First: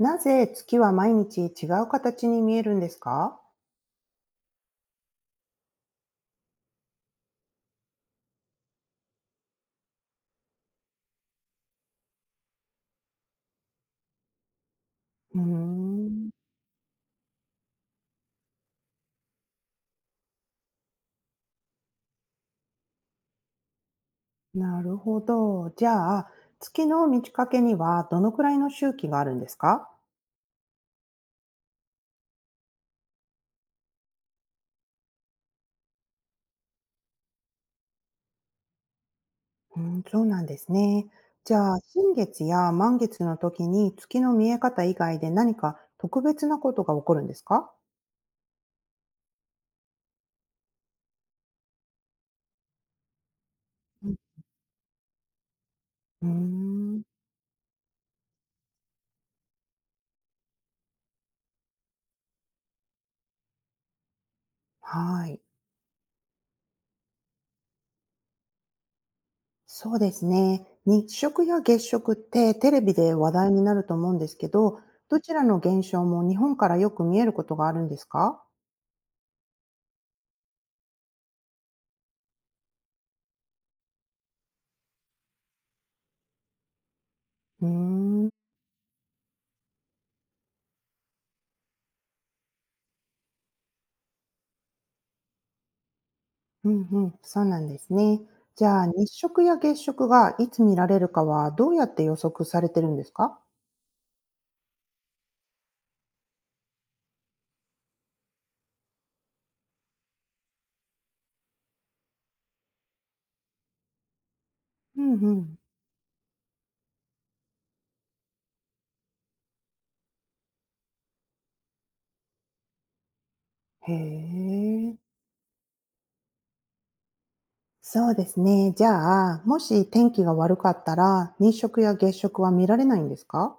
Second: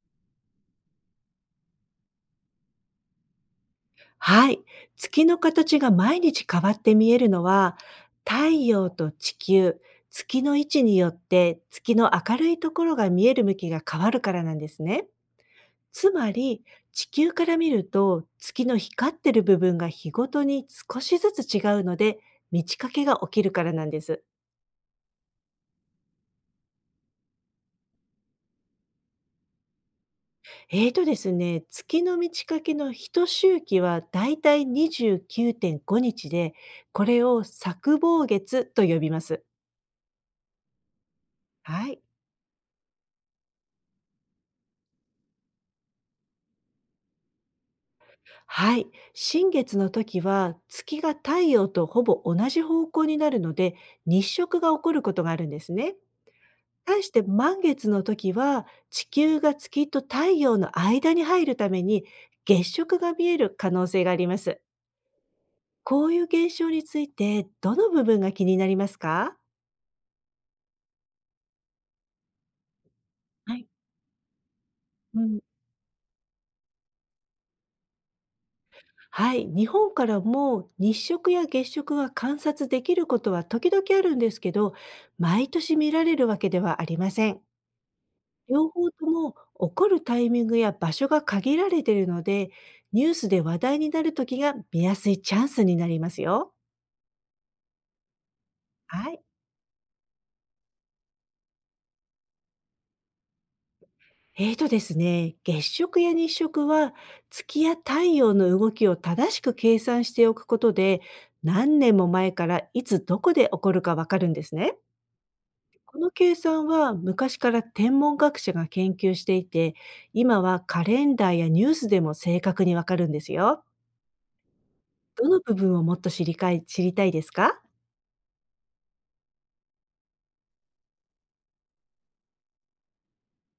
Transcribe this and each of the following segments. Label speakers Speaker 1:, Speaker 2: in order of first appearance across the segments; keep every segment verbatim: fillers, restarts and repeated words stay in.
Speaker 1: なぜ月は毎日違う形に見えるんですか？
Speaker 2: はい。月の形が毎日変わって見えるのは、太陽と地球、月の位置によって月の明るいところが見える向きが変わるからなんですね。
Speaker 1: うー
Speaker 2: つ
Speaker 1: ん、
Speaker 2: まり、地球から見ると月の光ってる部分が日ごとに少しずつ違うので、満ち欠けが起きるからなんです。
Speaker 1: なるほど。じゃあ、月の満ち欠けにはどのくらいの周期があるんですか？
Speaker 2: えーとですね、月の満ち欠けの一周期はだいたいにじゅうきゅうてんごにちで、これを作望月と呼びます。
Speaker 1: うーん、そうなんですね。じゃあ、
Speaker 2: はい。
Speaker 1: 新月や満月の時に月の見え方以外で何か特別なことが起こるんですか？
Speaker 2: はい。新月の時は月が太陽とほぼ同じ方向になるので、
Speaker 1: うん、
Speaker 2: 日食が起こることがあるんですね。
Speaker 1: うーん、
Speaker 2: 対して満月の時は地球が月と太陽の間に入るために、月食が見える可能性があります。
Speaker 1: はい。
Speaker 2: こういう現象についてどの部分が気になりますか？
Speaker 1: そうですね。日食や月食ってテレビで話題
Speaker 2: は
Speaker 1: に
Speaker 2: い。
Speaker 1: なると思うんですけど、ど
Speaker 2: う
Speaker 1: ち
Speaker 2: ん、
Speaker 1: らの現象も日本からよく見えることがあるんですか？
Speaker 2: はい、日本からも日食や月食が観察できることは時々あるんですけど、毎年見られるわけではありません。
Speaker 1: うーん、
Speaker 2: 両方とも起こるタイミングや場所が限られているので、ニュースで話題になる時が見やすいチャンスになりますよ。
Speaker 1: うんうん、そうなんですね。じゃあ日
Speaker 2: はい。
Speaker 1: 食や月食がいつ見られるかはどうやって予測されてるんですか？
Speaker 2: えーとですね、月食や日食は、月や太陽の動きを正しく計算しておくことで、何年も前からいつどこで起こるかわかるんですね。
Speaker 1: うんうん。
Speaker 2: この計算は昔から天文学者が研究していて、今はカレンダーやニュースでも正確にわかるんですよ。
Speaker 1: へえ。
Speaker 2: どの部分をもっと知りかい知りたいですか？
Speaker 1: そうですね。じゃあ、もし天気が悪かったら、日食や月食は見られないんですか？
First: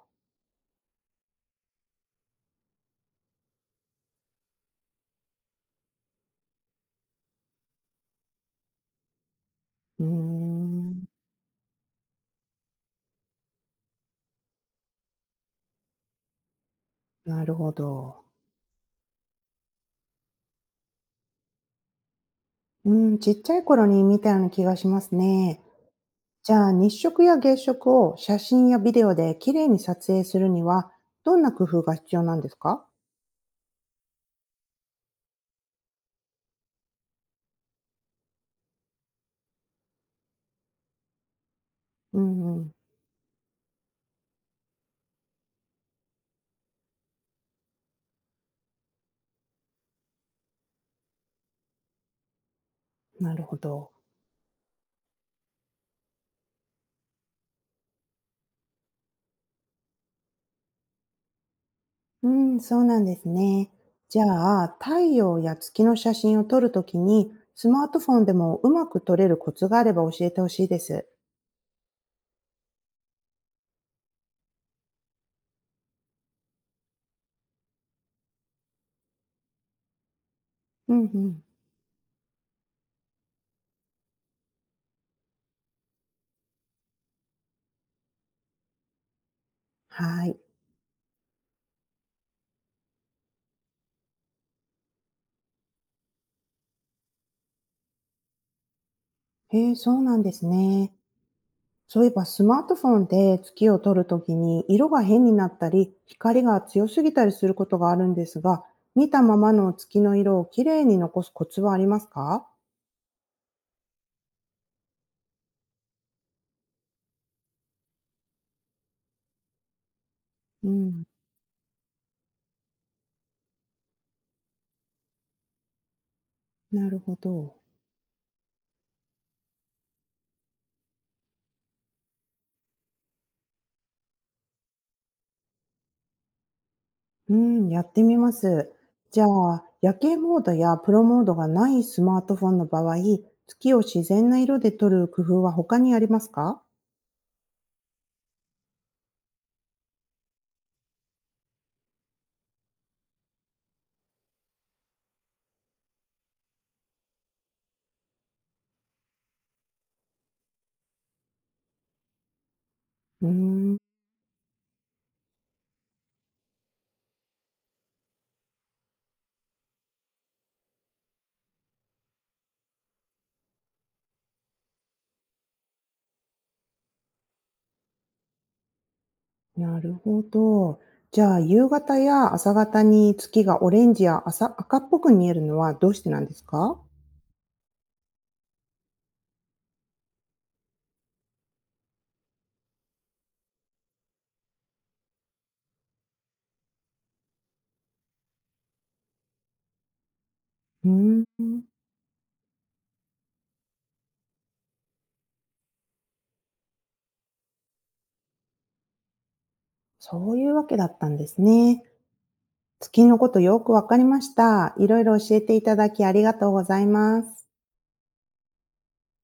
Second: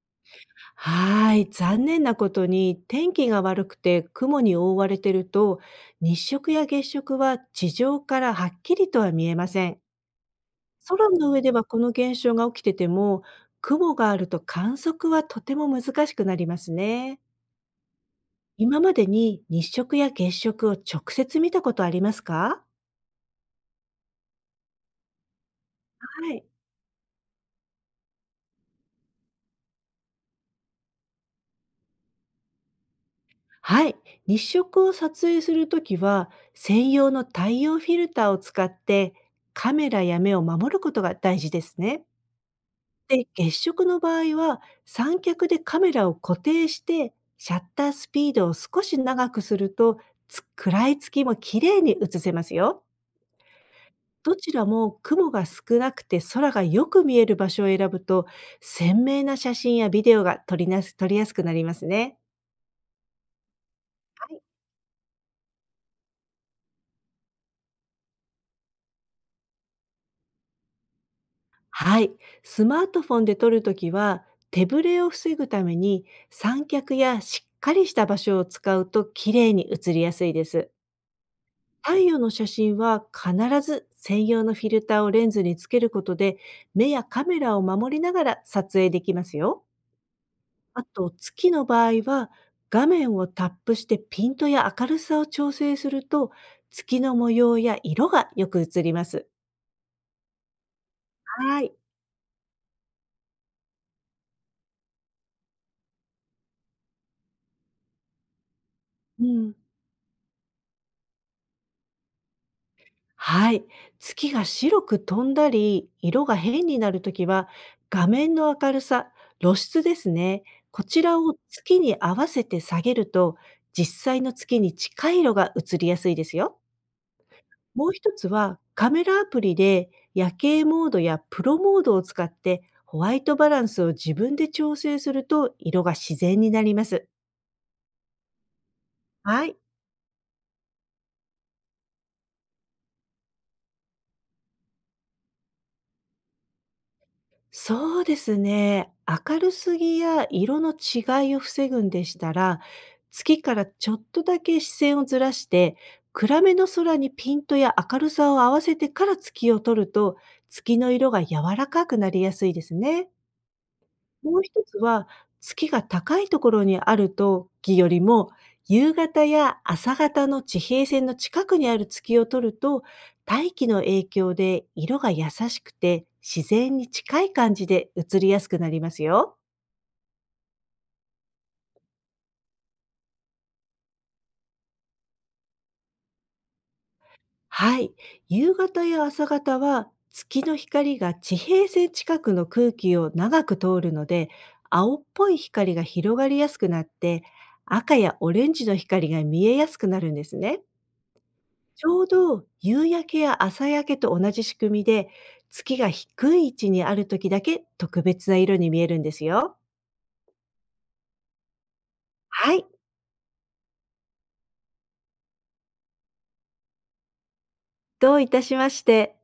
Speaker 2: はい、残念なことに天気が悪くて雲に覆われてると、日食や月食は地上からはっきりとは見えません。
Speaker 1: うーん、
Speaker 2: 空の上ではこの現象が起きてても、雲があると観測はとても難しくなりますね。
Speaker 1: なるほど。
Speaker 2: 今までに日食や月食を直接見たことありますか？
Speaker 1: うん、ちっちゃい頃に見たような気がしますね。
Speaker 2: はい。
Speaker 1: じゃあ、日食や月食を写真やビデオで綺麗に撮影するには、どんな工夫が必要なんですか？
Speaker 2: はい。日食を撮影するときは専用の太陽フィルターを使って、カメラや目を守ることが大事ですね。
Speaker 1: うんうん、
Speaker 2: で、月食の場合は、三脚でカメラを固定して、シャッタースピードを少し長くすると、つ暗い月も綺麗に映せますよ。
Speaker 1: なるほど。
Speaker 2: どちらも雲が少なくて空がよく見える場所を選ぶと、鮮明な写真やビデオが撮りなす撮りやすくなりますね。
Speaker 1: うん、そうなんですね。じゃあ、太陽や月の写真を撮るときに、スマートフォンでもうまく撮れるコツがあれば教えてほしいです。
Speaker 2: はい。スマートフォンで撮るときは、手ぶれを防ぐために三脚やしっかりした場所を使うと綺麗に映りやすいです。
Speaker 1: うんうん。
Speaker 2: 太陽の写真は必ず専用のフィルターをレンズにつけることで、目やカメラを守りながら撮影できますよ。
Speaker 1: はい。
Speaker 2: あと月の場合は、画面をタップしてピントや明るさを調整すると、月の模様や色がよく映ります。
Speaker 1: へえ、そうなんですね。
Speaker 2: はい。
Speaker 1: そういえばスマートフォンで月を撮るときに色が変になったり光が強すぎたりすることがあるんですが、見た
Speaker 2: う
Speaker 1: まま
Speaker 2: ん、
Speaker 1: の月の色をきれいに残すコツはありますか？
Speaker 2: はい。月が白く飛んだり、色が変になるときは、画面の明るさ、露出ですね。
Speaker 1: う
Speaker 2: こ
Speaker 1: ん、
Speaker 2: ちらを月に合わせて下げると、実際の月に近い色が映りやすいですよ。
Speaker 1: なるほど。
Speaker 2: もう一つは、カメラアプリで夜景モードやプロモードを使って、ホワイトバランスを自分で調整すると色が自然になります。
Speaker 1: うん、やってみます。じゃ
Speaker 2: はい。
Speaker 1: あ夜景モードやプロモードがないスマートフォンの場合、月を自然な色で撮る工夫は他にありますか？
Speaker 2: そうですね。明るすぎや色の違いを防ぐんでしたら、月からちょっとだけ視線をずらして、暗めの空にピントや明るさを合わせてから月を撮ると、月の色が柔らかくなりやすいですね。
Speaker 1: うーん、
Speaker 2: もう一つは、月が高いところにある時よりも、夕方や朝方の地平線の近くにある月を撮ると、大気の影響で色が優しくて、自然に近い感じで映りやすくなりますよ。
Speaker 1: なるほど。じゃあ、夕方や朝方に月がオレンジや朝赤っぽく見えるのはどうしてなんですか？
Speaker 2: はい。夕方や朝方は、月の光が地平線近くの空気を長く通るので、青っぽい光が広がりやすくなって、赤やオレンジの光が見えやすくなるんですね。
Speaker 1: うーん、
Speaker 2: ちょうど夕焼けや朝焼けと同じ仕組みで、月が低い位置にある時だけ特別な色に見えるんですよ。
Speaker 1: そういうわけだったんですね。
Speaker 2: はい、
Speaker 1: 月のことよくわかりました。いろいろ教えていただきありがとうございます。
Speaker 2: どういたしまして。